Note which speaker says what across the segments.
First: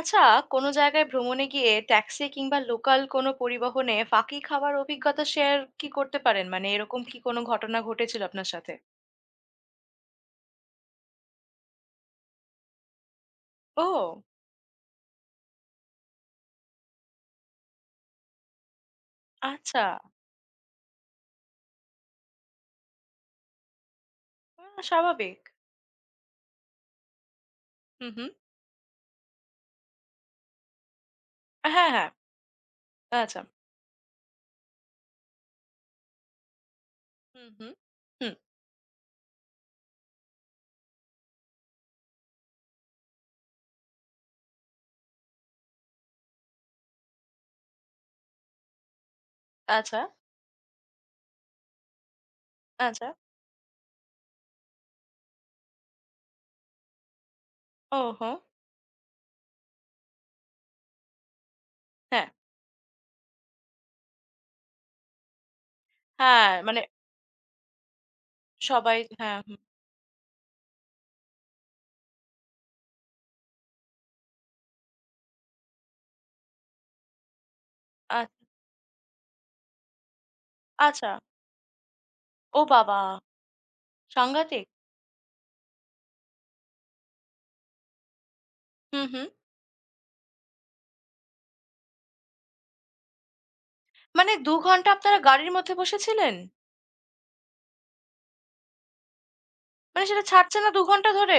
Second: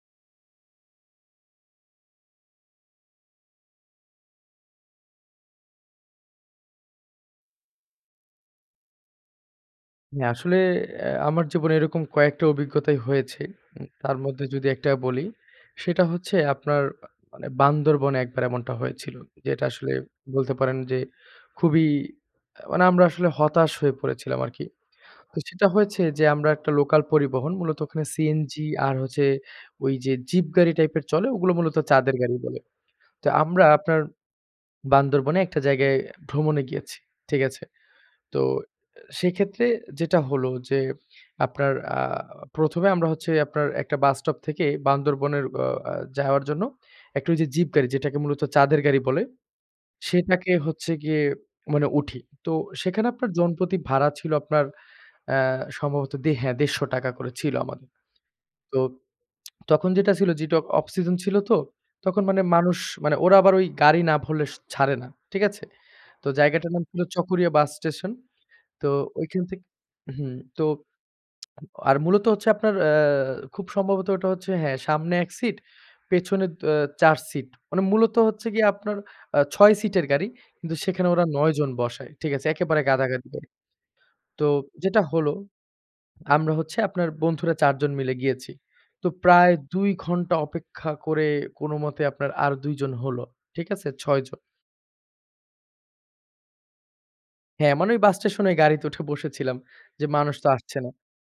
Speaker 1: আচ্ছা, কোনো জায়গায় ভ্রমণে গিয়ে ট্যাক্সি কিংবা লোকাল কোনো পরিবহনে ফাঁকি খাওয়ার অভিজ্ঞতা শেয়ার কি করতে পারেন, মানে এরকম কি কোনো ঘটনা ঘটেছিল আপনার সাথে?
Speaker 2: হ্যাঁ, আসলে আমার জীবনে এরকম কয়েকটা অভিজ্ঞতাই হয়েছে। তার
Speaker 1: ও
Speaker 2: মধ্যে যদি একটা বলি, সেটা হচ্ছে আপনার মানে বান্দরবনে একবার এমনটা হয়েছিল। যেটা
Speaker 1: আচ্ছা।
Speaker 2: আসলে বলতে পারেন যে খুবই মানে আমরা আসলে হতাশ হয়ে পড়েছিলাম আরকি।
Speaker 1: আহ,
Speaker 2: তো
Speaker 1: স্বাভাবিক।
Speaker 2: সেটা হয়েছে যে আমরা একটা লোকাল পরিবহন মূলত ওখানে
Speaker 1: হুম হুম।
Speaker 2: সিএনজি আর হচ্ছে ওই যে জিপ গাড়ি টাইপের চলে ওগুলো মূলত
Speaker 1: হ্যাঁ হ্যাঁ।
Speaker 2: চাঁদের গাড়ি বলে। তো
Speaker 1: আচ্ছা।
Speaker 2: আমরা আপনার বান্দরবনে একটা জায়গায় ভ্রমণে গিয়েছি। ঠিক
Speaker 1: হুম
Speaker 2: আছে?
Speaker 1: হুম হুম।
Speaker 2: তো সেক্ষেত্রে যেটা হলো যে আপনার ১ম এ আমরা হচ্ছে আপনার একটা বাস স্টপ থেকে বান্দরবনের অ আ যাওয়ার জন্য একটা ওই যে জিপ গাড়ি যেটাকে মূলত চাঁদের গাড়ি বলে,
Speaker 1: আচ্ছা।
Speaker 2: সেটাকে হচ্ছে গিয়ে মানে উঠি। তো সেখানে
Speaker 1: আচ্ছা।
Speaker 2: আপনার জনপ্রতি ভাড়া ছিল আপনার অ্যা সম্ভবত হ্যাঁ, ৳১৫০ করে ছিল আমাদের।
Speaker 1: ও হো।
Speaker 2: তো তখন যেটা ছিল যেটা অফ সিজন ছিল তো, তখন
Speaker 1: হ্যাঁ
Speaker 2: মানে মানুষ মানে ওরা আবার ওই গাড়ি না ভরলে ছাড়ে না। ঠিক আছে? তো
Speaker 1: হ্যাঁ।
Speaker 2: জায়গাটার
Speaker 1: মানে
Speaker 2: নাম ছিল চকরিয়া বাস স্টেশন। তো
Speaker 1: সবাই হ্যাঁ
Speaker 2: ঐখান
Speaker 1: হুম,
Speaker 2: থেকে তো আর মূলত হচ্ছে আপনার খুব সম্ভবত ওটা হচ্ছে হ্যাঁ, সামনে ১ সিট, পেছনে আ ৪ সিট। মানে মূলত
Speaker 1: আ-
Speaker 2: হচ্ছে গিয়ে আপনার ৬ সিটের গাড়ি। কিন্তু সেখানে
Speaker 1: আচ্ছা।
Speaker 2: ওরা ৯ জন বসায়। ঠিক আছে?
Speaker 1: ও
Speaker 2: একেবারে
Speaker 1: বাবা।
Speaker 2: গাদাগাদি করে। তো
Speaker 1: সাংঘাতিক।
Speaker 2: যেটা হলো আমরা হচ্ছে আপনার বন্ধুরা ৪ জন মিলে গিয়েছি।
Speaker 1: হুম
Speaker 2: তো
Speaker 1: হুম।
Speaker 2: প্রায় ২ ঘন্টা অপেক্ষা করে কোনমতে আপনার আর ২ জন হলো। ঠিক আছে? ৬
Speaker 1: মানে
Speaker 2: জন।
Speaker 1: দু ঘন্টা আপনারা গাড়ির মধ্যে বসেছিলেন?
Speaker 2: হ্যাঁ, মানে ওই বাস স্টেশনে গাড়িতে উঠে বসেছিলাম যে
Speaker 1: মানে সেটা
Speaker 2: মানুষ তো
Speaker 1: ছাড়ছে না
Speaker 2: আসছে
Speaker 1: দু
Speaker 2: না।
Speaker 1: ঘন্টা ধরে?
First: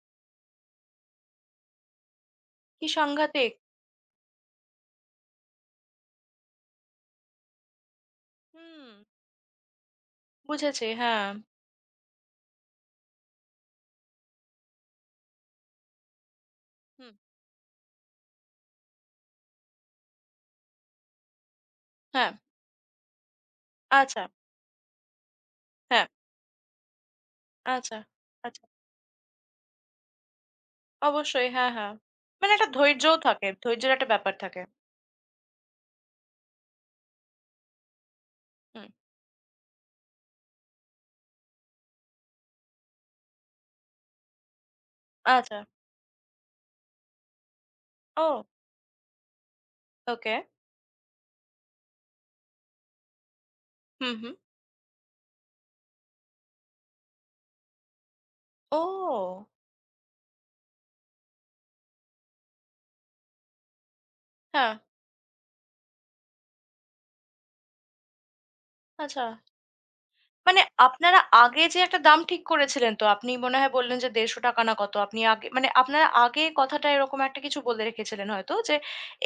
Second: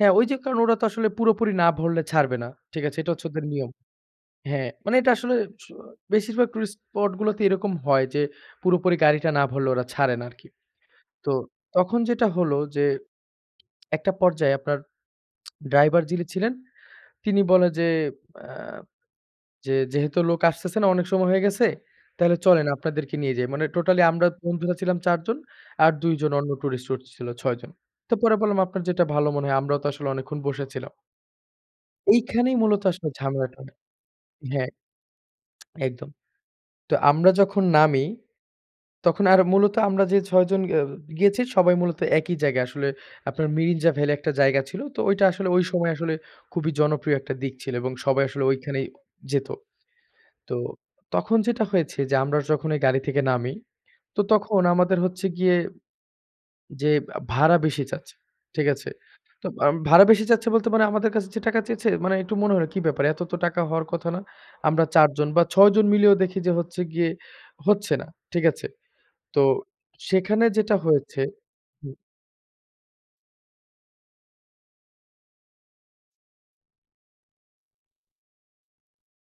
Speaker 2: হ্যাঁ, ওই যে কারণ ওরা তো আসলে পুরোপুরি না ভরলে ছাড়বে না। ঠিক
Speaker 1: কি
Speaker 2: আছে? এটা হচ্ছে ওদের
Speaker 1: সাংঘাতিক।
Speaker 2: নিয়ম। হ্যাঁ, মানে এটা আসলে স বেশিরভাগ টুরিস্ট স্পট গুলোতে এরকম হয় যে
Speaker 1: হুম।
Speaker 2: পুরোপুরি গাড়িটা না ভরলে ওরা ছাড়ে না আরকি।
Speaker 1: বুঝেছি। হ্যাঁ।
Speaker 2: তো তখন যেটা হলো যে একটা পর্যায়ে আপনার ড্রাইভার যিনি ছিলেন
Speaker 1: হুম,
Speaker 2: তিনি বলে যে, আ যে "যেহেতু লোক আসতেছে না অনেক সময় হয়ে গেছে,
Speaker 1: হ্যাঁ।
Speaker 2: তাহলে চলেন আপনাদেরকে নিয়ে যাই।" মানে টোটালি
Speaker 1: আচ্ছা,
Speaker 2: আমরা বন্ধুরা ছিলাম ৪ জন আর
Speaker 1: হ্যাঁ,
Speaker 2: ২ জন অন্য টুরিস্ট ছিল ৬ জন।
Speaker 1: আচ্ছা,
Speaker 2: তো পরে বললাম,
Speaker 1: আচ্ছা।
Speaker 2: "আপনার যেটা ভালো মনে হয়।" আমরাও তো আসলে অনেকক্ষণ বসেছিলাম।
Speaker 1: অবশ্যই। হ্যাঁ, হ্যাঁ। মানে
Speaker 2: এইখানেই
Speaker 1: একটা
Speaker 2: মূলত আসলে
Speaker 1: ধৈর্যও থাকে।
Speaker 2: ঝামেলাটা
Speaker 1: ধৈর্যের একটা ব্যাপার থাকে।
Speaker 2: হ্যাঁ, একদম। তো আমরা যখন নামি,
Speaker 1: হুম,
Speaker 2: তখন আর মূলত আমরা যে ৬ জন গিয়েছি সবাই মূলত একই জায়গায়। আসলে আপনার মিরিঞ্জা ভ্যালি একটা জায়গা ছিল। তো ওইটা আসলে
Speaker 1: আচ্ছা।
Speaker 2: ওই সময় আসলে খুবই জনপ্রিয় একটা দিক ছিল এবং সবাই আসলে
Speaker 1: ও
Speaker 2: ওইখানেই যেত।
Speaker 1: ওকে।
Speaker 2: তো তখন যেটা হয়েছে যে আমরা যখন ওই গাড়ি থেকে নামি,
Speaker 1: হুম,
Speaker 2: তো
Speaker 1: হুম।
Speaker 2: তখন আমাদের হচ্ছে গিয়ে যে ভাড়া বেশি চাচ্ছে। ঠিক আছে? তো
Speaker 1: ও!
Speaker 2: ভাড়া বেশি চাচ্ছে বলতে মানে আমাদের কাছে যে টাকা চেয়েছে মানে একটু মনে হলো কি ব্যাপার? এত তো টাকা হওয়ার কথা না।
Speaker 1: হ্যাঁ,
Speaker 2: আমরা ৪ জন বা ৬ জন মিলেও দেখি যে হচ্ছে গিয়ে হচ্ছে না। ঠিক আছে?
Speaker 1: আচ্ছা।
Speaker 2: তো সেখানে
Speaker 1: মানে
Speaker 2: যেটা
Speaker 1: আপনারা
Speaker 2: হয়েছে
Speaker 1: আগে যে
Speaker 2: হুম,
Speaker 1: একটা দাম ঠিক করেছিলেন তো, আপনি মনে হয় বললেন যে ৳১৫০ না কত? আপনি আগে মানে আপনারা আগে কথাটা এরকম একটা কিছু বলে রেখেছিলেন হয়তো যে,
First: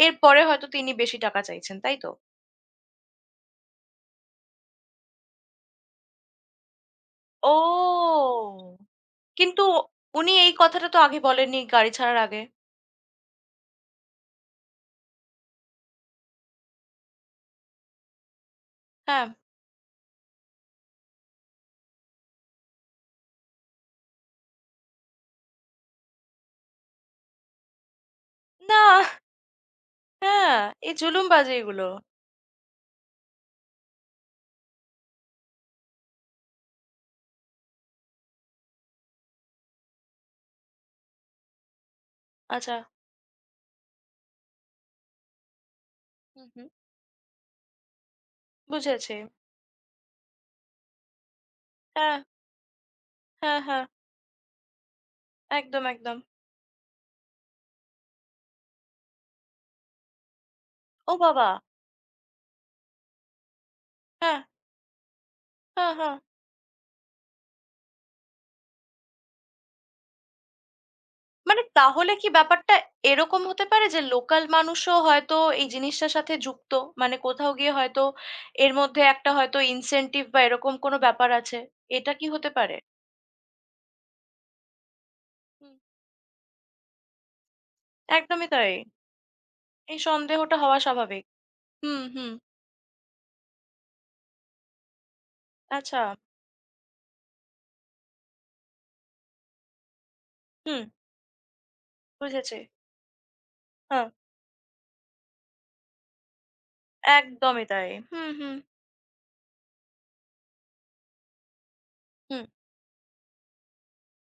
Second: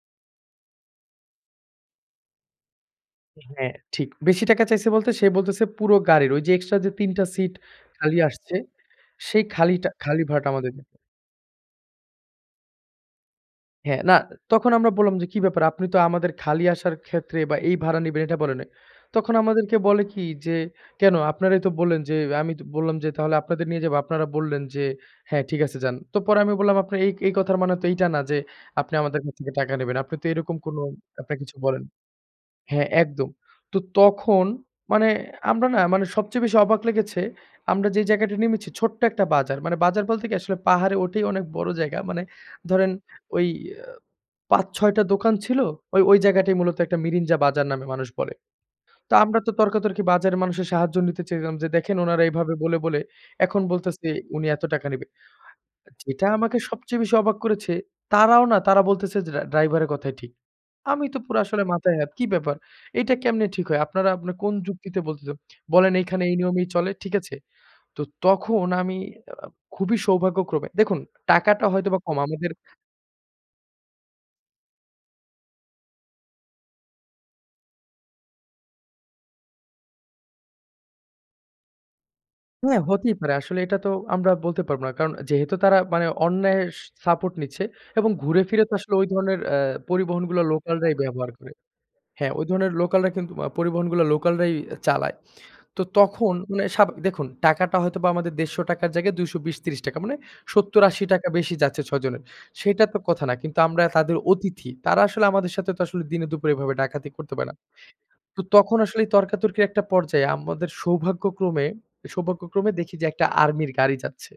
Speaker 1: এরপরে হয়তো তিনি বেশি টাকা চাইছেন, তাই তো?
Speaker 2: হ্যাঁ, ঠিক। বেশি টাকা চাইছে বলতে সে বলতেছে পুরো গাড়ির ওই যে এক্সট্রা যে ৩ টা সিট খালি
Speaker 1: ও!
Speaker 2: আসছে সেই
Speaker 1: কিন্তু
Speaker 2: খালিটা খালি
Speaker 1: উনি
Speaker 2: ভাড়াটা
Speaker 1: এই
Speaker 2: আমাদের
Speaker 1: কথাটা তো আগে বলেননি গাড়ি ছাড়ার আগে।
Speaker 2: হ্যাঁ, না তখন আমরা বললাম যে, "কি ব্যাপার? আপনি তো আমাদের খালি আসার ক্ষেত্রে বা এই ভাড়া নিবেন এটা বলেন নাই।"
Speaker 1: হ্যাঁ,
Speaker 2: তখন আমাদেরকে বলে কি যে, "কেন? আপনারাই তো বললেন যে" আমি তো বললাম যে, "তাহলে আপনাদের নিয়ে যাবো। আপনারা বললেন যে, 'হ্যাঁ, ঠিক আছে যান।' তো পরে আমি বললাম, "আপনার এই এই কথার মানে তো এইটা না যে
Speaker 1: না,
Speaker 2: আপনি আমাদের কাছ থেকে টাকা নেবেন। আপনি তো এরকম
Speaker 1: হ্যাঁ,
Speaker 2: কোনো
Speaker 1: এই
Speaker 2: আপনার
Speaker 1: জুলুমবাজি
Speaker 2: কিছু বলেন"
Speaker 1: এগুলো।
Speaker 2: হ্যাঁ, একদম। তো তখন মানে আমরা না মানে সবচেয়ে বেশি অবাক লেগেছে আমরা যে জায়গাটায় নেমেছি ছোট্ট একটা বাজার। মানে বাজার বলতে কি আসলে পাহাড়ে ওঠেই অনেক বড় জায়গা। মানে
Speaker 1: আচ্ছা,
Speaker 2: ধরেন ওই ৫-৬ টা দোকান ছিল। ওই
Speaker 1: হুম,
Speaker 2: জায়গাটাই
Speaker 1: হুম,
Speaker 2: মূলত একটা মিরিঞ্জা বাজার নামে মানুষ বলে। তো
Speaker 1: বুঝেছি।
Speaker 2: আমরা তো তর্কাতর্কি বাজারের মানুষের সাহায্য নিতে চেয়েছিলাম যে, "দেখেন
Speaker 1: হ্যাঁ,
Speaker 2: উনারা এভাবে বলে
Speaker 1: হ্যাঁ,
Speaker 2: এখন
Speaker 1: হ্যাঁ,
Speaker 2: বলতেছে উনি এত টাকা নিবে।"
Speaker 1: একদম, একদম।
Speaker 2: যেটা আমাকে সবচেয়ে বেশি অবাক করেছে, তারাও না তারা বলতেছে যে, ড্রাইভারের কথাই ঠিক।" আমি
Speaker 1: ও
Speaker 2: তো পুরো
Speaker 1: বাবা!
Speaker 2: আসলে মাথায় হাত, "কি ব্যাপার? এইটা কেমনে ঠিক হয়? আপনারা আপনার
Speaker 1: হ্যাঁ,
Speaker 2: কোন যুক্তিতে বলতেছেন?
Speaker 1: হ্যাঁ,
Speaker 2: বলেন
Speaker 1: হ্যাঁ।
Speaker 2: এইখানে এই নিয়মেই চলে, ঠিক আছে?" তো তখন আমি খুবই সৌভাগ্যক্রমে দেখুন
Speaker 1: মানে
Speaker 2: টাকাটা হয়তোবা
Speaker 1: তাহলে
Speaker 2: কম
Speaker 1: কি
Speaker 2: আমাদের
Speaker 1: ব্যাপারটা এরকম হতে পারে যে লোকাল মানুষও হয়তো এই জিনিসটার সাথে যুক্ত? মানে কোথাও গিয়ে হয়তো এর মধ্যে একটা হয়তো ইনসেনটিভ বা এরকম কোনো ব্যাপার আছে। এটা কি হতে পারে?
Speaker 2: হ্যাঁ, হতেই পারে। আসলে এটা তো আমরা বলতে পারব না। কারণ যেহেতু
Speaker 1: হুম,
Speaker 2: তারা মানে অন্যায়ের সাপোর্ট নিচ্ছে এবং ঘুরে
Speaker 1: একদমই
Speaker 2: ফিরে
Speaker 1: তাই।
Speaker 2: তো আসলে ওই ধরনের
Speaker 1: এই
Speaker 2: পরিবহনগুলো
Speaker 1: সন্দেহটা হওয়া
Speaker 2: লোকালরাই
Speaker 1: স্বাভাবিক।
Speaker 2: ব্যবহার করে।
Speaker 1: হুম, হুম,
Speaker 2: হ্যাঁ, ওই ধরনের লোকালরা কিন্তু পরিবহনগুলো লোকালরাই চালায়। তো
Speaker 1: আচ্ছা,
Speaker 2: তখন মানে দেখুন টাকাটা হয়তোবা আমাদের ৳১৫০ জায়গায় ৳২২০-৳৩০ মানে
Speaker 1: হুম,
Speaker 2: ৳৭০-৮০ বেশি যাচ্ছে ৬ জনের।
Speaker 1: বুঝেছি।
Speaker 2: সেটা তো কথা না। কিন্তু আমরা
Speaker 1: হ্যাঁ,
Speaker 2: তাদের অতিথি। তারা আসলে আমাদের সাথে তো আসলে দিনে দুপুরে এভাবে ডাকাতি করতে পারে না।
Speaker 1: একদমই তাই। হুম,
Speaker 2: তো
Speaker 1: হুম,
Speaker 2: তখন আসলে এই তর্কাতর্কির একটা পর্যায়ে আমাদের সৌভাগ্যক্রমে,
Speaker 1: হুম।
Speaker 2: সৌভাগ্যক্রমে দেখি যে একটা আর্মির গাড়ি যাচ্ছে।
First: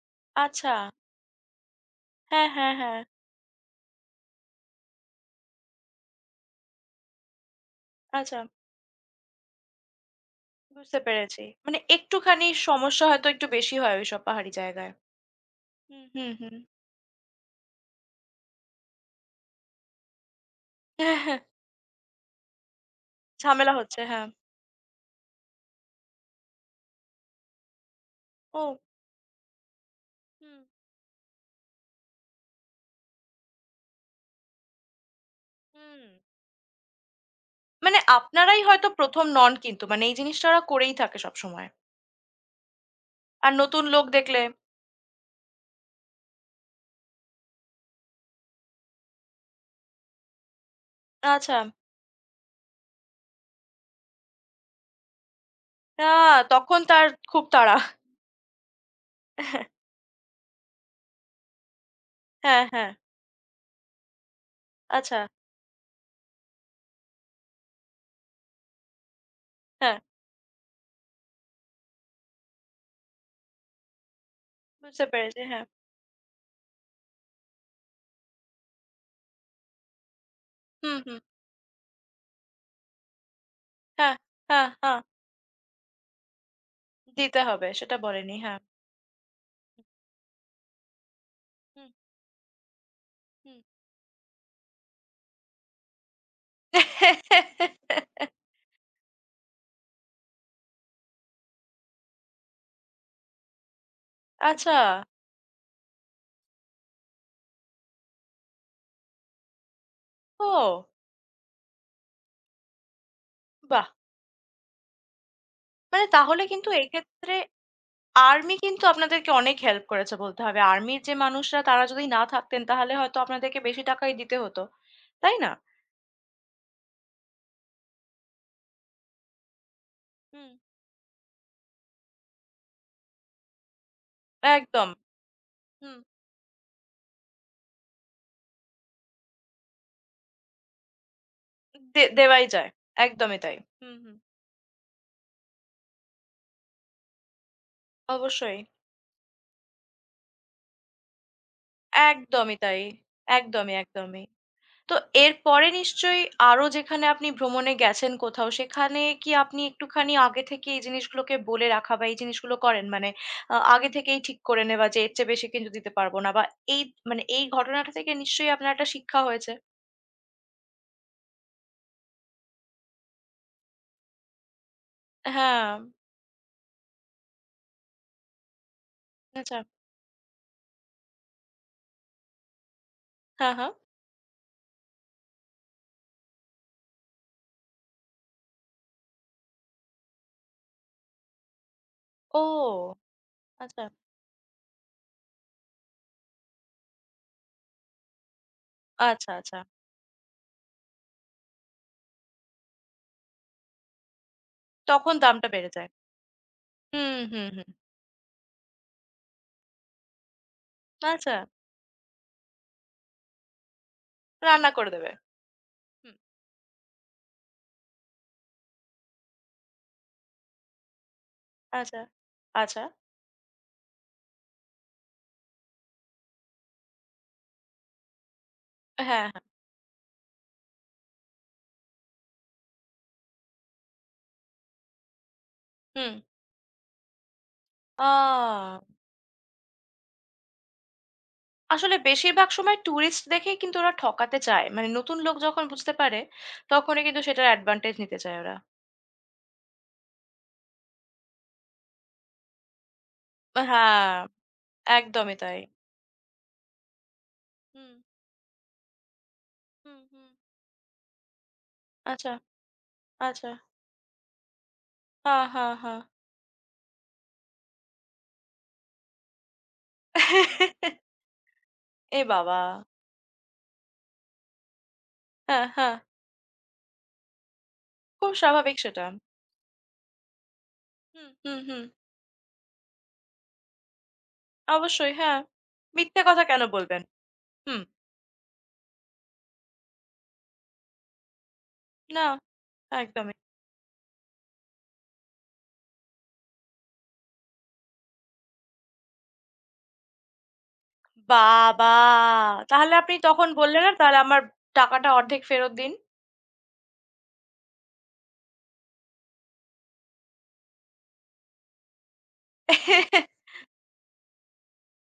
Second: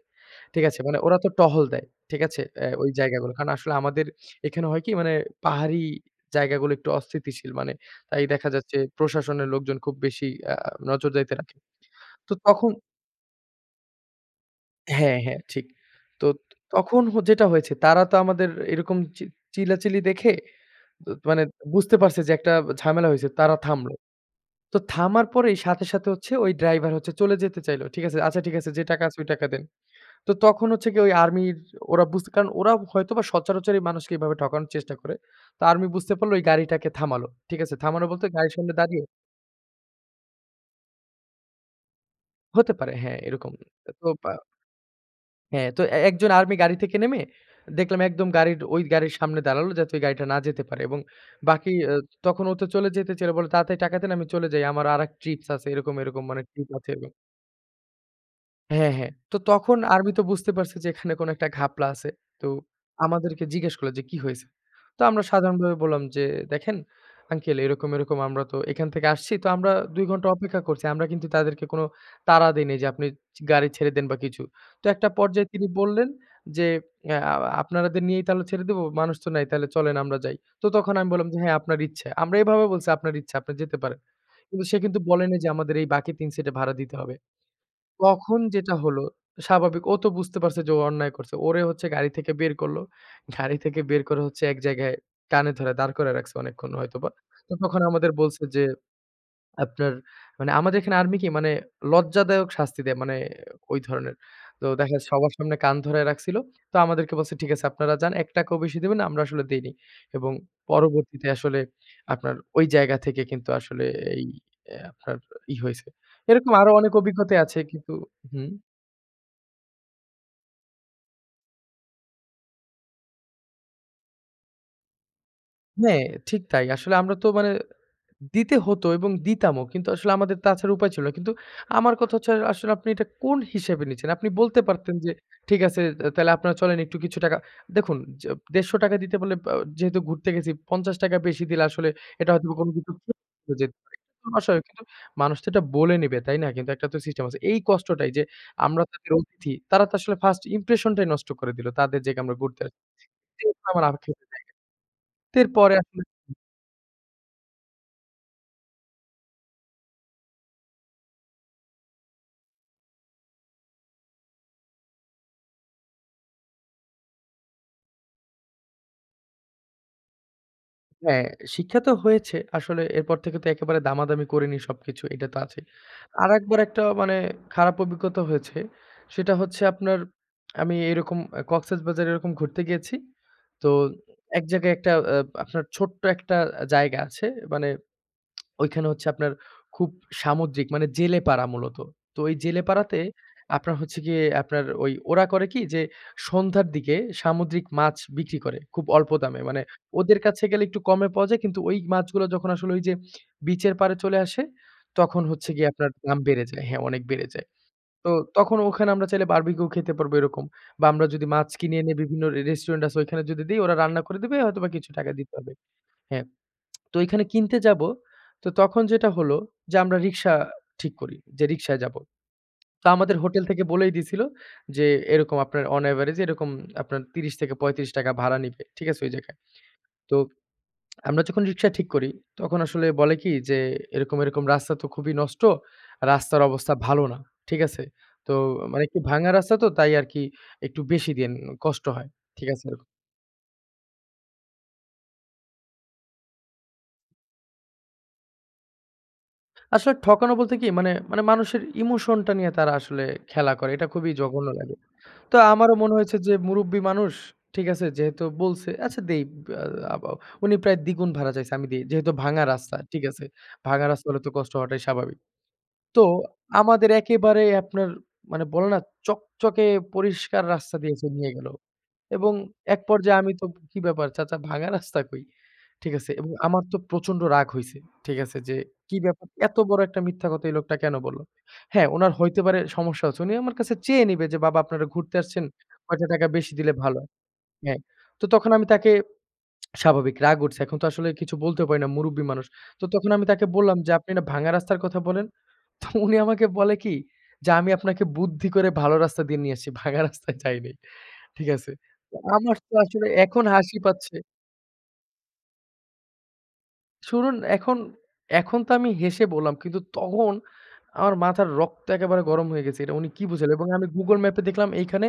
Speaker 2: ঠিক
Speaker 1: আচ্ছা।
Speaker 2: আছে? মানে ওরা তো টহল দেয়। ঠিক আছে?
Speaker 1: হ্যাঁ, হ্যাঁ,
Speaker 2: ওই
Speaker 1: হ্যাঁ।
Speaker 2: জায়গাগুলো। কারণ আসলে আমাদের এখানে হয় কি মানে পাহাড়ি জায়গাগুলো একটু অস্থিতিশীল মানে। তাই
Speaker 1: আচ্ছা,
Speaker 2: দেখা যাচ্ছে প্রশাসনের লোকজন খুব বেশি আ
Speaker 1: বুঝতে
Speaker 2: নজরদারিতে
Speaker 1: পেরেছি।
Speaker 2: রাখে।
Speaker 1: মানে
Speaker 2: তো
Speaker 1: একটুখানি
Speaker 2: তখন
Speaker 1: সমস্যা হয়তো একটু বেশি হয় ওইসব পাহাড়ি জায়গায়।
Speaker 2: হ্যাঁ, হ্যাঁ ঠিক।
Speaker 1: হুম,
Speaker 2: তো
Speaker 1: হুম, হুম।
Speaker 2: তখন যেটা হয়েছে তারা তো আমাদের এরকম চিল্লাচিল্লি দেখে তো
Speaker 1: হ্যাঁ, হ্যাঁ,
Speaker 2: মানে বুঝতে পারছে যে একটা ঝামেলা হইছে। তারা
Speaker 1: ঝামেলা
Speaker 2: থামল।
Speaker 1: হচ্ছে, হ্যাঁ।
Speaker 2: তো থামার পরেই সাথে, সাথে হচ্ছে ওই ড্রাইভার হচ্ছে চলে যেতে চাইলো। ঠিক আছে? "আচ্ছা ঠিক আছে
Speaker 1: ও!
Speaker 2: যে টাকা আছে ওই টাকা দেন।" তো
Speaker 1: হুম,
Speaker 2: তখন হচ্ছে গিয়ে ওই আর্মির ওরা বুঝতে কারণ ওরা হয়তোবা সচরাচর এই মানুষকে এভাবে ঠকানোর চেষ্টা করে। তো আর্মি
Speaker 1: হুম।
Speaker 2: বুঝতে পারলো ওই গাড়িটাকে থামালো। ঠিক আছে?
Speaker 1: মানে
Speaker 2: থামানো বলতে গাড়ির
Speaker 1: আপনারাই
Speaker 2: সামনে
Speaker 1: হয়তো
Speaker 2: দাঁড়িয়ে
Speaker 1: ১ম নন কিন্তু। মানে এই জিনিসটা ওরা করেই থাকে সবসময়।
Speaker 2: হতে পারে হ্যাঁ, এরকম।
Speaker 1: আর নতুন লোক
Speaker 2: তো বা
Speaker 1: দেখলে
Speaker 2: হ্যাঁ, তো এ একজন আর্মি গাড়ি থেকে নেমে দেখলাম একদম গাড়ির ওই গাড়ির সামনে দাঁড়ালো যাতে ওই গাড়িটা না যেতে পারে এবং
Speaker 1: আচ্ছা,
Speaker 2: বাকি তখন ও তো চলে যেতে চাইলো বললো, "তাড়াতাড়ি টাকা দেন আমি চলে যাই। আমার আরেক ট্রিপস আছে।" এরকম,
Speaker 1: আ
Speaker 2: এরকম মানে ট্রিপ
Speaker 1: তখন
Speaker 2: আছে
Speaker 1: তার
Speaker 2: এরকম।
Speaker 1: খুব তাড়া।
Speaker 2: হ্যাঁ, হ্যাঁ। তো তখন আর্মি তো বুঝতে পারছে যে এখানে কোনো একটা ঘাপলা আছে। তো
Speaker 1: হ্যাঁ, হ্যাঁ।
Speaker 2: আমাদেরকে জিজ্ঞেস করলো যে, "কি হয়েছে?" তো
Speaker 1: আচ্ছা,
Speaker 2: আমরা সাধারণভাবে বললাম যে, "দেখেন আঙ্কেল এরকম, এরকম আমরা তো এখান থেকে আসছি। তো আমরা
Speaker 1: হ্যাঁ,
Speaker 2: ২ ঘন্টা অপেক্ষা করছি। আমরা কিন্তু তাদেরকে কোনো তাড়া দেইনি যে আপনি গাড়ি ছেড়ে দেন বা কিছু।" তো
Speaker 1: বুঝতে
Speaker 2: একটা
Speaker 1: পেরেছি।
Speaker 2: পর্যায়ে
Speaker 1: হ্যাঁ।
Speaker 2: তিনি বললেন যে, "অ্যা আ আপনাদের নিয়েই তাহলে ছেড়ে দেব? মানুষ তো নাই। তাহলে চলেন আমরা যাই।" তো তখন
Speaker 1: হুম,
Speaker 2: আমি
Speaker 1: হুম।
Speaker 2: বললাম যে, "হ্যাঁ, আপনার ইচ্ছা।" আমরা এভাবে বলছি, "আপনার ইচ্ছা, আপনি যেতে পারেন।"
Speaker 1: হ্যাঁ,
Speaker 2: কিন্তু
Speaker 1: হ্যাঁ,
Speaker 2: সে কিন্তু
Speaker 1: হ্যাঁ।
Speaker 2: বলে নাই যে আমাদের এই বাকি ৩ সিটে ভাড়া দিতে হবে।
Speaker 1: দিতে হবে সেটা বলেনি।
Speaker 2: তখন
Speaker 1: হ্যাঁ।
Speaker 2: যেটা হলো, স্বাভাবিক ও তো বুঝতে পারছে যে ও অন্যায় করছে। ওরে হচ্ছে
Speaker 1: হুম,
Speaker 2: গাড়ি থেকে বের করল। গাড়ি
Speaker 1: হুম।
Speaker 2: থেকে বের করে হচ্ছে এক জায়গায় টানে ধরে দাঁড় করায় রাখছে অনেকক্ষণ হয়তোবা। তো তখন আমাদের বলছে যে আপনার মানে আমাদের এখানে আর্মি কি মানে লজ্জাদায়ক শাস্তি দেয় মানে ওই ধরনের। তো
Speaker 1: আচ্ছা।
Speaker 2: দেখা যাচ্ছে আচ্ছা। সবার সামনে কান ধরায় রাখছিল। তো আমাদেরকে বলছে, "ঠিক আছে আপনারা যান। ৳১ টাকাও বেশি দিবেন না।" আমরা আসলে দেইনি। এবং
Speaker 1: ও!
Speaker 2: পরবর্তীতে আসলে আপনার ওই জায়গা থেকে কিন্তু আসলে
Speaker 1: বাহ!
Speaker 2: এই আপনার হইছে।
Speaker 1: মানে তাহলে
Speaker 2: এরকম
Speaker 1: কিন্তু
Speaker 2: আরো অনেক
Speaker 1: এক্ষেত্রে
Speaker 2: অভিজ্ঞতাই আছে কিন্তু হুম।
Speaker 1: আর্মি কিন্তু আপনাদেরকে অনেক হেল্প করেছে বলতে হবে। আর্মির যে মানুষরা তারা যদি না থাকতেন তাহলে হয়তো আপনাদেরকে বেশি টাকাই দিতে হতো। তাই না?
Speaker 2: হ্যাঁ, ঠিক তাই। আসলে আমরা তো মানে দিতে হতো এবং দিতামও। কিন্তু আসলে আমাদের
Speaker 1: হুম।
Speaker 2: তাছাড়া উপায় ছিল না। কিন্তু আমার কথা হচ্ছে আসলে আপনি এটা কোন হিসেবে নিচ্ছেন? আপনি বলতে
Speaker 1: একদম।
Speaker 2: পারতেন যে, "ঠিক আছে
Speaker 1: হুম।
Speaker 2: তাহলে আপনারা চলেন একটু কিছু টাকা" দেখুন য ৳১৫০ দিতে বললে বা যেহেতু ঘুরতে গেছি ৳৫০ বেশি দিলে আসলে
Speaker 1: দে
Speaker 2: এটা
Speaker 1: দেওয়াই
Speaker 2: হয়তো
Speaker 1: যায়।
Speaker 2: কোনো কিছু খেয়ে
Speaker 1: একদমই
Speaker 2: হয়ে
Speaker 1: তাই।
Speaker 2: যেতে পারে।
Speaker 1: হুম, হুম।
Speaker 2: এটা তো অস্বাভাবিক কিন্তু মানুষ তো এটা বলে নিবে, তাই না? কিন্তু একটা তো সিস্টেম আছে। এই কষ্টটাই যে
Speaker 1: অবশ্যই।
Speaker 2: আমরা তাদের অতিথি, তারা তো আসলে ফার্স্ট ইমপ্রেশনটাই নষ্ট করে দিল। তাদের যে আমরা
Speaker 1: একদমই
Speaker 2: ঘুরতে
Speaker 1: তাই।
Speaker 2: আসছি। এটা
Speaker 1: একদমই,
Speaker 2: আমার আক্ষেপে
Speaker 1: একদমই।
Speaker 2: জায়গা।
Speaker 1: তো এরপরে
Speaker 2: এরপরে আসলে
Speaker 1: নিশ্চয়ই আরো যেখানে আপনি ভ্রমণে গেছেন কোথাও, সেখানে কি আপনি একটুখানি আগে থেকে এই জিনিসগুলোকে বলে রাখা বা এই জিনিসগুলো করেন? মানে আগে থেকেই ঠিক করে নেওয়া যে এর চেয়ে বেশি কিন্তু দিতে পারব না বা এই মানে এই ঘটনাটা থেকে নিশ্চয়ই আপনার একটা শিক্ষা হয়েছে?
Speaker 2: হ্যাঁ, শিক্ষা তো হয়েছে। আসলে এরপর থেকে তো একেবারে দামাদামি করিনি সবকিছু, এটা তো আছেই।
Speaker 1: হ্যাঁ,
Speaker 2: আরেকবার একটা মানে খারাপ অভিজ্ঞতা হয়েছে। সেটা
Speaker 1: আচ্ছা।
Speaker 2: হচ্ছে আপনার আমি এরকম কক্সেসবাজারে এরকম ঘুরতে গিয়েছি।
Speaker 1: হ্যাঁ,
Speaker 2: তো
Speaker 1: হ্যাঁ।
Speaker 2: এক জায়গায় একটা আপনার ছোট্ট একটা জায়গা আছে। মানে ওইখানে হচ্ছে আপনার খুব সামুদ্রিক মানে জেলে পাড়া মূলত। তো ওই জেলে
Speaker 1: ও!
Speaker 2: পাড়াতে আপনার
Speaker 1: আচ্ছা,
Speaker 2: হচ্ছে গিয়ে আপনার ওই ওরা করে কি যে সন্ধ্যার দিকে সামুদ্রিক মাছ বিক্রি করে খুব অল্প
Speaker 1: আচ্ছা,
Speaker 2: দামে।
Speaker 1: আচ্ছা।
Speaker 2: মানে ওদের কাছে গেলে একটু কমে পাওয়া যায় কিন্তু ওই মাছগুলো যখন আসলে ওই যে বিচের পাড়ে চলে আসে
Speaker 1: তখন
Speaker 2: তখন
Speaker 1: দামটা
Speaker 2: হচ্ছে গিয়ে
Speaker 1: বেড়ে যায়।
Speaker 2: আপনার দাম বেড়ে যায়। হ্যাঁ, অনেক
Speaker 1: হুম,
Speaker 2: বেড়ে যায়।
Speaker 1: হুম, হুম।
Speaker 2: তো তখন ওখানে আমরা চাইলে বারবিকিউ খেতে পারবো এরকম। বা আমরা যদি
Speaker 1: আচ্ছা,
Speaker 2: মাছ কিনে এনে বিভিন্ন রেস্টুরেন্ট আছে ওইখানে যদি দেই ওরা রান্না করে দিবে হয়তোবা
Speaker 1: রান্না
Speaker 2: কিছু
Speaker 1: করে
Speaker 2: টাকা
Speaker 1: দেবে।
Speaker 2: দিতে হবে।
Speaker 1: হুম,
Speaker 2: হ্যাঁ। তো ঐখানে কিনতে যাবো। তো তখন যেটা হলো যে আমরা রিক্সা ঠিক করি যে রিক্সায় যাবো।
Speaker 1: আচ্ছা, আচ্ছা।
Speaker 2: তো আমাদের হোটেল থেকে বলেই দিছিল যে এরকম আপনার অন এভারেজ এরকম আপনার ৳৩০ থেকে ৳৩৫ ভাড়া নিবে। ঠিক আছে? ওই
Speaker 1: হ্যাঁ,
Speaker 2: জায়গায়।
Speaker 1: হ্যাঁ।
Speaker 2: তো আমরা যখন রিক্সা ঠিক করি তখন আসলে বলে কি যে এরকম, এরকম রাস্তা তো খুবই নষ্ট।
Speaker 1: হুম।
Speaker 2: রাস্তার অবস্থা ভালো না। ঠিক আছে?
Speaker 1: আ
Speaker 2: তো মানে একটু ভাঙা রাস্তা তো তাই আরকি একটু বেশি দিয়েন কষ্ট
Speaker 1: আসলে
Speaker 2: হয়। ঠিক
Speaker 1: বেশিরভাগ
Speaker 2: আছে?
Speaker 1: সময়
Speaker 2: এরকম।
Speaker 1: টুরিস্ট দেখেই কিন্তু ওরা ঠকাতে চায়। মানে নতুন লোক যখন বুঝতে পারে, তখনই কিন্তু সেটার অ্যাডভান্টেজ নিতে চায় ওরা।
Speaker 2: আসলে ঠকানো বলতে কি মানে, মানে মানুষের ইমোশনটা নিয়ে তারা আসলে খেলা করে। এটা খুবই
Speaker 1: হ্যাঁ,
Speaker 2: জঘন্য লাগে। তো
Speaker 1: একদমই তাই।
Speaker 2: আমারও মনে হয়েছে যে মুরুব্বি মানুষ, ঠিক আছে?
Speaker 1: হুম,
Speaker 2: যেহেতু বলছে, আচ্ছা দেই। আ
Speaker 1: হুম,
Speaker 2: আবা
Speaker 1: হুম।
Speaker 2: উনি প্রায় দ্বিগুণ ভাড়া চাইছে, আমি দেই। যেহেতু
Speaker 1: আচ্ছা,
Speaker 2: ভাঙা রাস্তা, ঠিক আছে?
Speaker 1: আচ্ছা।
Speaker 2: ভাঙা রাস্তা হলে তো কষ্ট হওয়াটাই স্বাভাবিক।
Speaker 1: হ্যাঁ, হ্যাঁ,
Speaker 2: তো
Speaker 1: হ্যাঁ।
Speaker 2: আমাদের একেবারে আপনার মানে বলে না চকচকে পরিষ্কার রাস্তা দিয়েছে নিয়ে গেল।
Speaker 1: এ
Speaker 2: এবং
Speaker 1: বাবা!
Speaker 2: এক পর্যায়ে আমি তো "কি ব্যাপার চাচা ভাঙা রাস্তা কই?"
Speaker 1: হ্যাঁ,
Speaker 2: ঠিক
Speaker 1: হ্যাঁ।
Speaker 2: আছে? এবং আমার তো প্রচন্ড রাগ হইছে। ঠিক
Speaker 1: খুব
Speaker 2: আছে? যে
Speaker 1: স্বাভাবিক
Speaker 2: "কি
Speaker 1: সেটা।
Speaker 2: ব্যাপার এত বড় একটা মিথ্যা কথা এই লোকটা কেন বলল?"
Speaker 1: হুম, হুম, হুম।
Speaker 2: হ্যাঁ, উনার হইতে পারে সমস্যা হচ্ছে। উনি আমার কাছে চেয়ে নিবে যে "বাবা আপনারা
Speaker 1: অবশ্যই,
Speaker 2: ঘুরতে
Speaker 1: হ্যাঁ।
Speaker 2: আসছেন, কয়টা
Speaker 1: মিথ্যে
Speaker 2: টাকা
Speaker 1: কথা
Speaker 2: বেশি
Speaker 1: কেন
Speaker 2: দিলে ভালো
Speaker 1: বলবেন?
Speaker 2: হয়।" হ্যাঁ।
Speaker 1: হুম।
Speaker 2: তো তখন আমি তাকে স্বাভাবিক রাগ উঠছে। এখন তো আসলে কিছু বলতেও পারি না মুরুব্বি
Speaker 1: না,
Speaker 2: মানুষ। তো তখন আমি
Speaker 1: একদমই।
Speaker 2: তাকে বললাম যে "আপনি না ভাঙা রাস্তার কথা বলেন?" তো উনি আমাকে বলে কি যে "আমি আপনাকে বুদ্ধি করে ভালো রাস্তা দিয়ে নিয়ে আসছি, ভাঙা রাস্তায় যাই নাই।" ঠিক আছে।
Speaker 1: বাবা!
Speaker 2: আমার তো
Speaker 1: তাহলে
Speaker 2: আসলে
Speaker 1: আপনি
Speaker 2: এখন
Speaker 1: তখন
Speaker 2: হাসি
Speaker 1: বললেন না,
Speaker 2: পাচ্ছে।
Speaker 1: "তাহলে আমার টাকাটা অর্ধেক ফেরত দিন।"
Speaker 2: শুনুন এখন, এখন তো আমি হেসে বললাম। কিন্তু তখন আমার মাথার রক্ত একেবারে গরম হয়ে গেছে। এটা উনি কি বুঝালো? এবং আমি Google ম্যাপে দেখলাম এইখানে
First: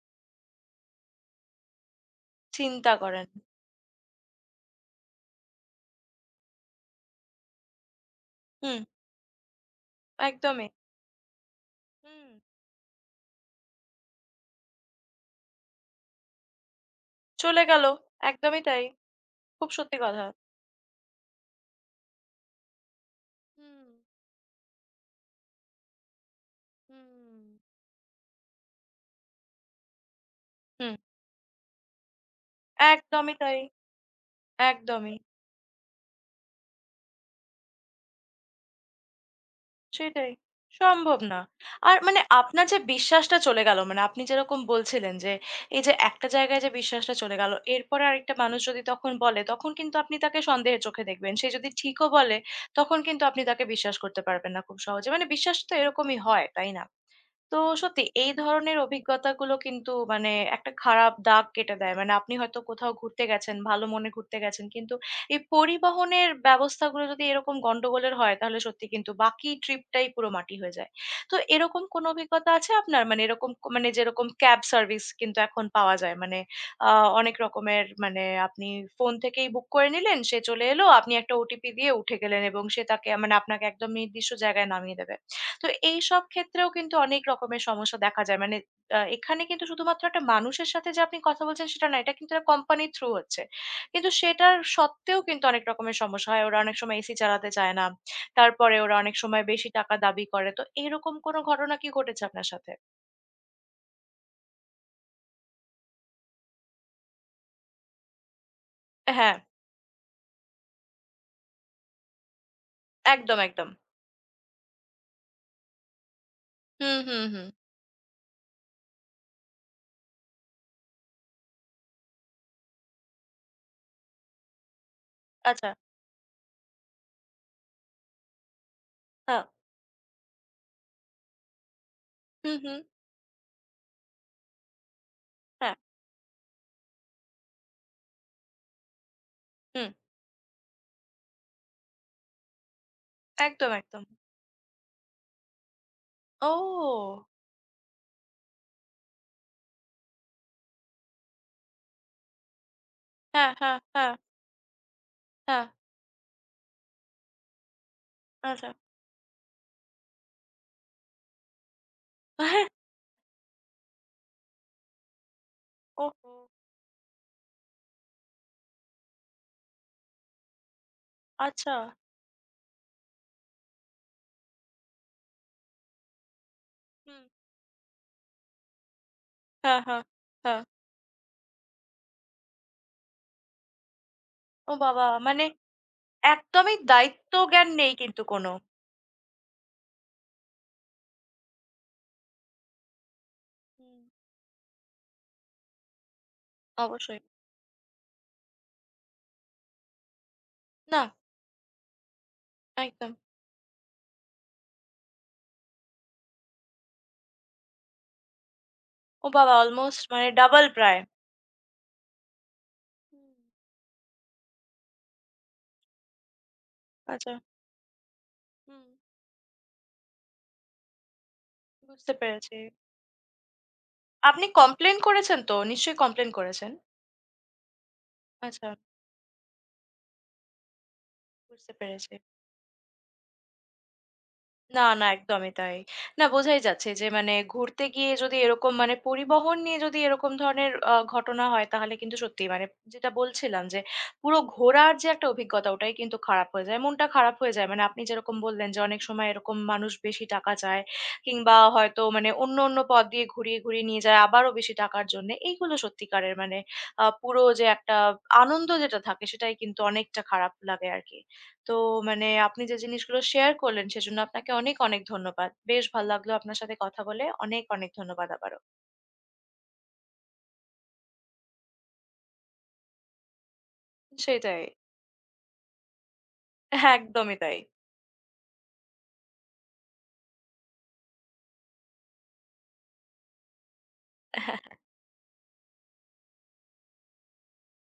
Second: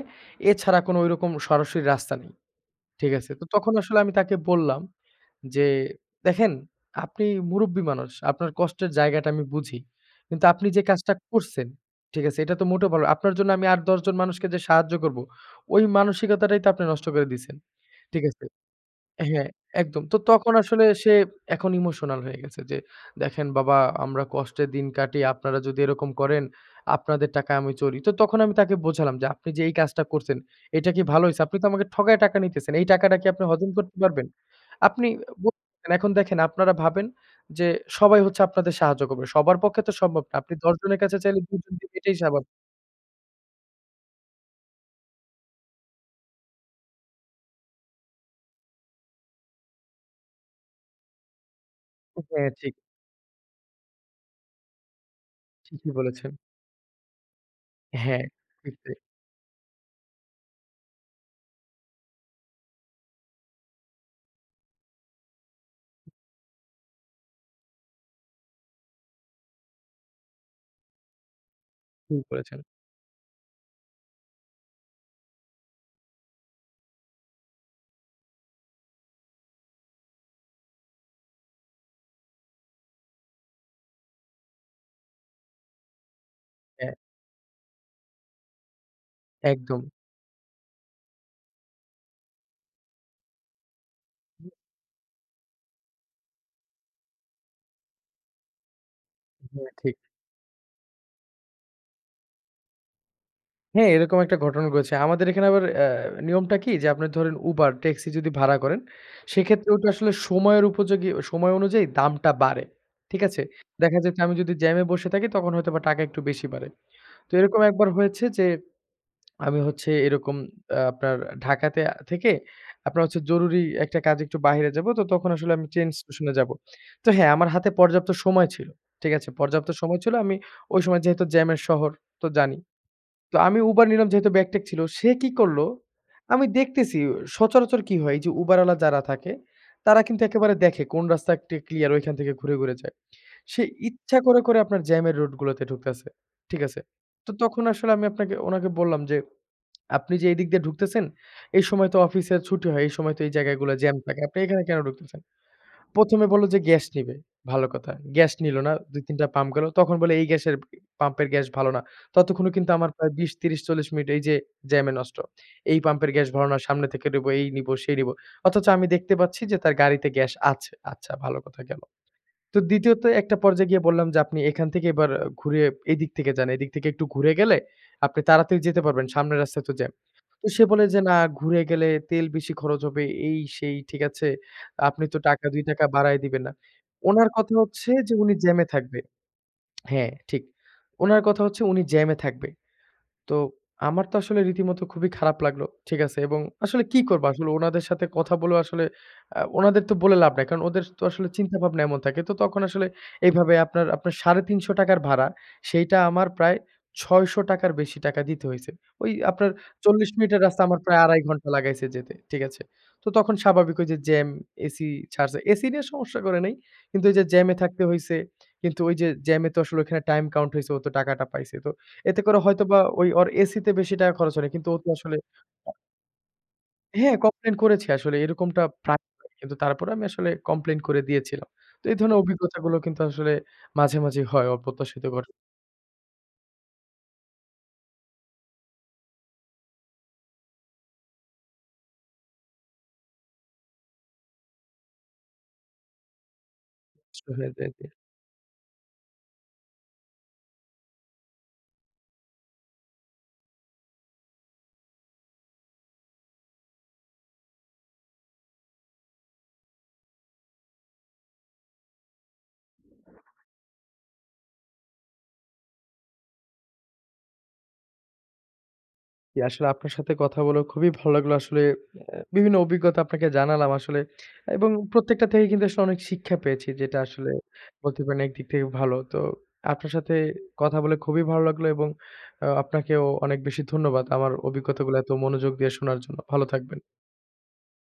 Speaker 2: এছাড়া কোনো ঐরকম সরাসরি রাস্তা নেই।
Speaker 1: চিন্তা
Speaker 2: ঠিক
Speaker 1: করেন।
Speaker 2: আছে? তো তখন আসলে আমি তাকে বললাম যে, "দেখেন আপনি মুরুব্বি মানুষ। আপনার
Speaker 1: হুম।
Speaker 2: কষ্টের জায়গাটা আমি বুঝি। কিন্তু আপনি
Speaker 1: একদমই।
Speaker 2: যে কাজটা করছেন, ঠিক
Speaker 1: হুম,
Speaker 2: আছে? এটা তো মোটেও ভালো আপনার জন্য আমি আর ১০ জন মানুষকে যে সাহায্য করব, ওই মানসিকতাটাই তো আপনি নষ্ট করে দিছেন।"
Speaker 1: চলে গেল।
Speaker 2: ঠিক আছে?
Speaker 1: একদমই তাই।
Speaker 2: হ্যাঁ,
Speaker 1: খুব সত্যি
Speaker 2: একদম। তো
Speaker 1: কথা।
Speaker 2: তখন আসলে সে এখন ইমোশনাল হয়ে গেছে যে, "দেখেন বাবা
Speaker 1: হুম,
Speaker 2: আমরা কষ্টে দিন কাটি, আপনারা যদি এরকম করেন, আপনাদের
Speaker 1: হুম।
Speaker 2: টাকায় আমি চলি।" তো তখন আমি তাকে বোঝালাম যে, "আপনি যে এই কাজটা করছেন, এটা
Speaker 1: হুম,
Speaker 2: কি ভালো হইছে? আপনি তো আমাকে ঠকায় টাকা নিতেছেন। এই টাকাটা কি
Speaker 1: একদমই
Speaker 2: আপনি
Speaker 1: তাই,
Speaker 2: হজম করতে পারবেন? আপনি
Speaker 1: একদমই।
Speaker 2: বলতেছেন এখন দেখেন আপনারা ভাবেন যে, সবাই হচ্ছে আপনাদের সাহায্য করবে। সবার পক্ষে তো সম্ভব
Speaker 1: সেটাই।
Speaker 2: না। আপনি ১০ জনের কাছে
Speaker 1: সম্ভব
Speaker 2: চাইলে
Speaker 1: না।
Speaker 2: ২ জন দিবে
Speaker 1: আর
Speaker 2: এটাই
Speaker 1: মানে
Speaker 2: স্বাভাবিক।"
Speaker 1: আপনার যে বিশ্বাসটা চলে গেল, মানে আপনি যেরকম বলছিলেন যে, এই যে একটা জায়গায় যে বিশ্বাসটা চলে গেল, এরপরে আরেকটা মানুষ যদি তখন বলে, তখন কিন্তু আপনি তাকে সন্দেহের চোখে দেখবেন। সে যদি ঠিকও বলে,
Speaker 2: হ্যাঁ, ঠিক,
Speaker 1: তখন কিন্তু আপনি তাকে বিশ্বাস করতে পারবেন না খুব সহজে। মানে বিশ্বাস তো
Speaker 2: ঠিকই
Speaker 1: এরকমই
Speaker 2: বলেছেন।
Speaker 1: হয়, তাই না? তো সত্যি
Speaker 2: হ্যাঁ,
Speaker 1: এই
Speaker 2: ঠিক
Speaker 1: ধরনের
Speaker 2: তাই,
Speaker 1: অভিজ্ঞতাগুলো কিন্তু মানে একটা খারাপ দাগ কেটে দেয়। মানে আপনি হয়তো কোথাও ঘুরতে গেছেন, ভালো মনে ঘুরতে গেছেন। কিন্তু এই পরিবহনের ব্যবস্থাগুলো যদি এরকম গন্ডগোলের হয়, তাহলে সত্যি কিন্তু বাকি ট্রিপটাই পুরো মাটি হয়ে যায়। তো এরকম কোনো
Speaker 2: ঠিক
Speaker 1: অভিজ্ঞতা
Speaker 2: বলেছেন।
Speaker 1: আছে আপনার? মানে এরকম ক মানে যেরকম ক্যাব সার্ভিস কিন্তু এখন পাওয়া যায়। মানে আ অনেক রকমের মানে আপনি ফোন থেকেই বুক করে নিলেন, সে চলে এলো, আপনি একটা ওটিপি দিয়ে উঠে গেলেন এবং সে তাকে মানে আপনাকে একদম নির্দিষ্ট জায়গায় নামিয়ে দেবে। তো এইসব ক্ষেত্রেও
Speaker 2: হ্যাঁ,
Speaker 1: কিন্তু অনেক রকমের সমস্যা দেখা যায়। মানে এখানে কিন্তু
Speaker 2: একদম।
Speaker 1: শুধুমাত্র একটা মানুষের সাথে যে আপনি কথা বলছেন সেটা না। এটা কিন্তু একটা কোম্পানির থ্রু হচ্ছে। কিন্তু সেটার সত্ত্বেও কিন্তু অনেক রকমের সমস্যা হয়। ওরা অনেক সময় এসি চালাতে চায় না। তারপরে ওরা অনেক সময় বেশি
Speaker 2: হ্যাঁ,
Speaker 1: টাকা
Speaker 2: ঠিক।
Speaker 1: দাবি করে। তো এরকম কোনো ঘটনা কি ঘটেছে আপনার সাথে?
Speaker 2: হ্যাঁ, এরকম একটা ঘটনা ঘটেছে। আমাদের এখানে আবার নিয়মটা কি যে আপনার ধরেন Uber, ট্যাক্সি যদি ভাড়া করেন,
Speaker 1: হ্যাঁ,
Speaker 2: সেক্ষেত্রে ওটা আসলে সময়ের উপযোগী সময় অনুযায়ী দামটা বাড়ে। ঠিক
Speaker 1: একদম,
Speaker 2: আছে?
Speaker 1: একদম।
Speaker 2: দেখা যাচ্ছে আমি যদি জ্যামে বসে থাকি তখন হয়তোবা টাকা একটু বেশি বাড়ে।
Speaker 1: হুম, হুম,
Speaker 2: তো
Speaker 1: হুম।
Speaker 2: এরকম একবার হয়েছে যে আমি হচ্ছে এরকম আপনার ঢাকাতে থেকে আপনার হচ্ছে জরুরি একটা কাজে একটু বাহিরে যাবো। তো তখন আসলে আমি
Speaker 1: আচ্ছা,
Speaker 2: ট্রেন স্টেশনে যাবো। তো হ্যাঁ, আমার হাতে পর্যাপ্ত সময় ছিল। ঠিক আছে?
Speaker 1: হ্যাঁ।
Speaker 2: পর্যাপ্ত সময় ছিল। আমি ওই সময় যেহেতু জ্যামের শহর তো
Speaker 1: হুম,
Speaker 2: জানি।
Speaker 1: হুম।
Speaker 2: তো আমি Uber নিলাম যেহেতু ব্যাগ-ট্যাগ ছিল। সে কি করলো?
Speaker 1: হ্যাঁ,
Speaker 2: আমি দেখতেছি সচরাচর কি হয়? এই যে Uber ওয়ালা যারা থাকে,
Speaker 1: হুম।
Speaker 2: তারা কিন্তু একেবারে দেখে কোন রাস্তা কে ক্লিয়ার ওইখান থেকে ঘুরে, ঘুরে যায়। সে
Speaker 1: একদম, একদম।
Speaker 2: ইচ্ছা করে আপনার জ্যামের রোড গুলোতে ঢুকতেছে। ঠিক আছে?
Speaker 1: ও!
Speaker 2: তো তখন আসলে আমি উনাকে বললাম যে, "আপনি যে এদিক দিয়ে ঢুকতেছেন, এই সময় তো অফিসের ছুটি হয়। এই সময় তো এই
Speaker 1: হ্যাঁ,
Speaker 2: জায়গাগুলো
Speaker 1: হ্যাঁ,
Speaker 2: জ্যাম
Speaker 1: হ্যাঁ,
Speaker 2: থাকে। আপনি এখানে কেন ঢুকতেছেন?"
Speaker 1: হ্যাঁ।
Speaker 2: ১ম এ বলল যে গ্যাস নিবে। ভালো কথা। গ্যাস নিল
Speaker 1: আচ্ছা।
Speaker 2: না। ২-৩ টা পাম্প গেল। তখন বলে এই গ্যাসের পাম্পের গ্যাস ভালো না। ততক্ষণও কিন্তু আমার প্রায় ২০, ৩০, ৪০ মিনিট এই যে জ্যামে নষ্ট। এই পাম্পের গ্যাস
Speaker 1: ওহো!
Speaker 2: ভরো না, সামনে থেকে নেব, এই নিব, সেই নিব। অথচ আমি দেখতে পাচ্ছি যে তার গাড়িতে গ্যাস আছে। আচ্ছা ভালো কথা
Speaker 1: আচ্ছা।
Speaker 2: গেল। তো দ্বিতীয়ত একটা পর্যায়ে গিয়ে বললাম যে, আপনি এখান থেকে এবার ঘুরে এদিক থেকে যান। এদিক থেকে একটু
Speaker 1: হুম।
Speaker 2: ঘুরে গেলে আপনি তাড়াতাড়ি যেতে পারবেন। সামনের রাস্তায় তো
Speaker 1: হ্যাঁ,
Speaker 2: জ্যাম।
Speaker 1: হ্যাঁ,
Speaker 2: তো
Speaker 1: হ্যাঁ।
Speaker 2: সে বলে যে, "না ঘুরে গেলে তেল বেশি খরচ হবে।" এই সেই, ঠিক আছে?
Speaker 1: ও
Speaker 2: আপনি
Speaker 1: বাবা!
Speaker 2: তো
Speaker 1: মানে
Speaker 2: টাকা ৳২ বাড়ায় দিবেন না।
Speaker 1: একদমই
Speaker 2: উনার কথা
Speaker 1: দায়িত্বজ্ঞান
Speaker 2: হচ্ছে
Speaker 1: নেই
Speaker 2: যে,
Speaker 1: কিন্তু
Speaker 2: উনি
Speaker 1: কোনো।
Speaker 2: জ্যামে থাকবে। হ্যাঁ, ঠিক। উনার কথা হচ্ছে উনি জ্যামে থাকবে। তো
Speaker 1: হুম।
Speaker 2: আমার তো আসলে রীতিমতো খুবই খারাপ লাগলো। ঠিক আছে? এবং আসলে কি
Speaker 1: অবশ্যই।
Speaker 2: করব? আসলে উনাদের সাথে কথা বলেও আসলে উনাদের তো বলে লাভ নাই। কারণ ওদের তো
Speaker 1: না,
Speaker 2: আসলে চিন্তাভাবনা এমন থাকে। তো তখন আসলে
Speaker 1: একদম।
Speaker 2: এইভাবে আপনার ৳৩৫০ ভাড়া, সেইটা আমার প্রায় ৳৬০০ র বেশি টাকা দিতে হইছে। ওই
Speaker 1: ও
Speaker 2: আপনার
Speaker 1: বাবা! অলমোস্ট
Speaker 2: ৪০
Speaker 1: মানে
Speaker 2: মিনিটের রাস্তা
Speaker 1: ডাবল
Speaker 2: আমার
Speaker 1: প্রায়।
Speaker 2: প্রায় ২.৫ ঘন্টা লাগাইছে যেতে। ঠিক আছে? তো
Speaker 1: হুম।
Speaker 2: তখন স্বাভাবিক ওই যে জ্যাম, এসি ছাড়ছে। এসি নিয়ে সমস্যা করে নাই। কিন্তু ওই যে
Speaker 1: আচ্ছা,
Speaker 2: জ্যামে থাকতে হইছে। কিন্তু
Speaker 1: হুম,
Speaker 2: ওই যে জ্যামে তো আসলে ওখানে টাইম কাউন্ট হইছে, ও তো টাকাটা পাইছে। তো
Speaker 1: বুঝতে
Speaker 2: এতে করে
Speaker 1: পেরেছি।
Speaker 2: হয়তোবা ওই ওর এসিতে বেশি টাকা খরচ
Speaker 1: আপনি
Speaker 2: হয়নি। কিন্তু ও তো
Speaker 1: কমপ্লেইন
Speaker 2: আসলে
Speaker 1: করেছেন তো? নিশ্চয়ই কমপ্লেইন করেছেন?
Speaker 2: হ্যাঁ, কমপ্লেইন করেছি আসলে এরকমটা
Speaker 1: আচ্ছা,
Speaker 2: প্রায় হয়। কিন্তু তারপরে আমি আসলে কমপ্লেইন করে দিয়েছিলাম।
Speaker 1: বুঝতে
Speaker 2: তো এই
Speaker 1: পেরেছি।
Speaker 2: ধরনের অভিজ্ঞতাগুলো কিন্তু আসলে মাঝে, মাঝে হয়
Speaker 1: না,
Speaker 2: অপ্রত্যাশিত
Speaker 1: না
Speaker 2: ঘটনা
Speaker 1: একদমই তাই। না বোঝাই যাচ্ছে যে মানে ঘুরতে গিয়ে যদি এরকম মানে পরিবহন নিয়ে যদি এরকম ধরনের ঘটনা হয় তাহলে কিন্তু সত্যিই মানে যেটা বলছিলাম যে পুরো ঘোরার যে একটা অভিজ্ঞতা ওটাই কিন্তু খারাপ হয়ে যায়। মনটা খারাপ
Speaker 2: হয়ে
Speaker 1: হয়ে যায়।
Speaker 2: যায়।
Speaker 1: মানে আপনি যেরকম বললেন যে অনেক সময় এরকম মানুষ বেশি টাকা চায় কিংবা হয়তো মানে অন্য, অন্য পথ দিয়ে ঘুরিয়ে, ঘুরিয়ে নিয়ে যায় আবারও বেশি টাকার জন্যে। এইগুলো সত্যিকারের মানে পুরো যে একটা আনন্দ যেটা থাকে সেটাই কিন্তু অনেকটা খারাপ লাগে আরকি। তো মানে আপনি যে জিনিসগুলো শেয়ার করলেন সেজন্য আপনাকে অনেক অনেক ধন্যবাদ। বেশ ভাল লাগলো আপনার সাথে কথা বলে। অনেক অনেক ধন্যবাদ আবারও।
Speaker 2: জি, আসলে আপনার সাথে কথা বলে খুবই ভালো লাগলো। আসলে বিভিন্ন অভিজ্ঞতা আপনাকে জানালাম আসলে
Speaker 1: সেটাই।
Speaker 2: এবং
Speaker 1: হ্যাঁ,
Speaker 2: প্রত্যেকটা থেকে কিন্তু আসলে অনেক শিক্ষা পেয়েছি যেটা আসলে
Speaker 1: একদমই তাই।
Speaker 2: বলতে পারেন একদিক থেকে ভালো। তো আপনার সাথে কথা বলে খুবই ভালো লাগলো এবং আপনাকেও অনেক বেশি ধন্যবাদ আমার অভিজ্ঞতাগুলো এত মনোযোগ দিয়ে শোনার জন্য। ভালো থাকবেন।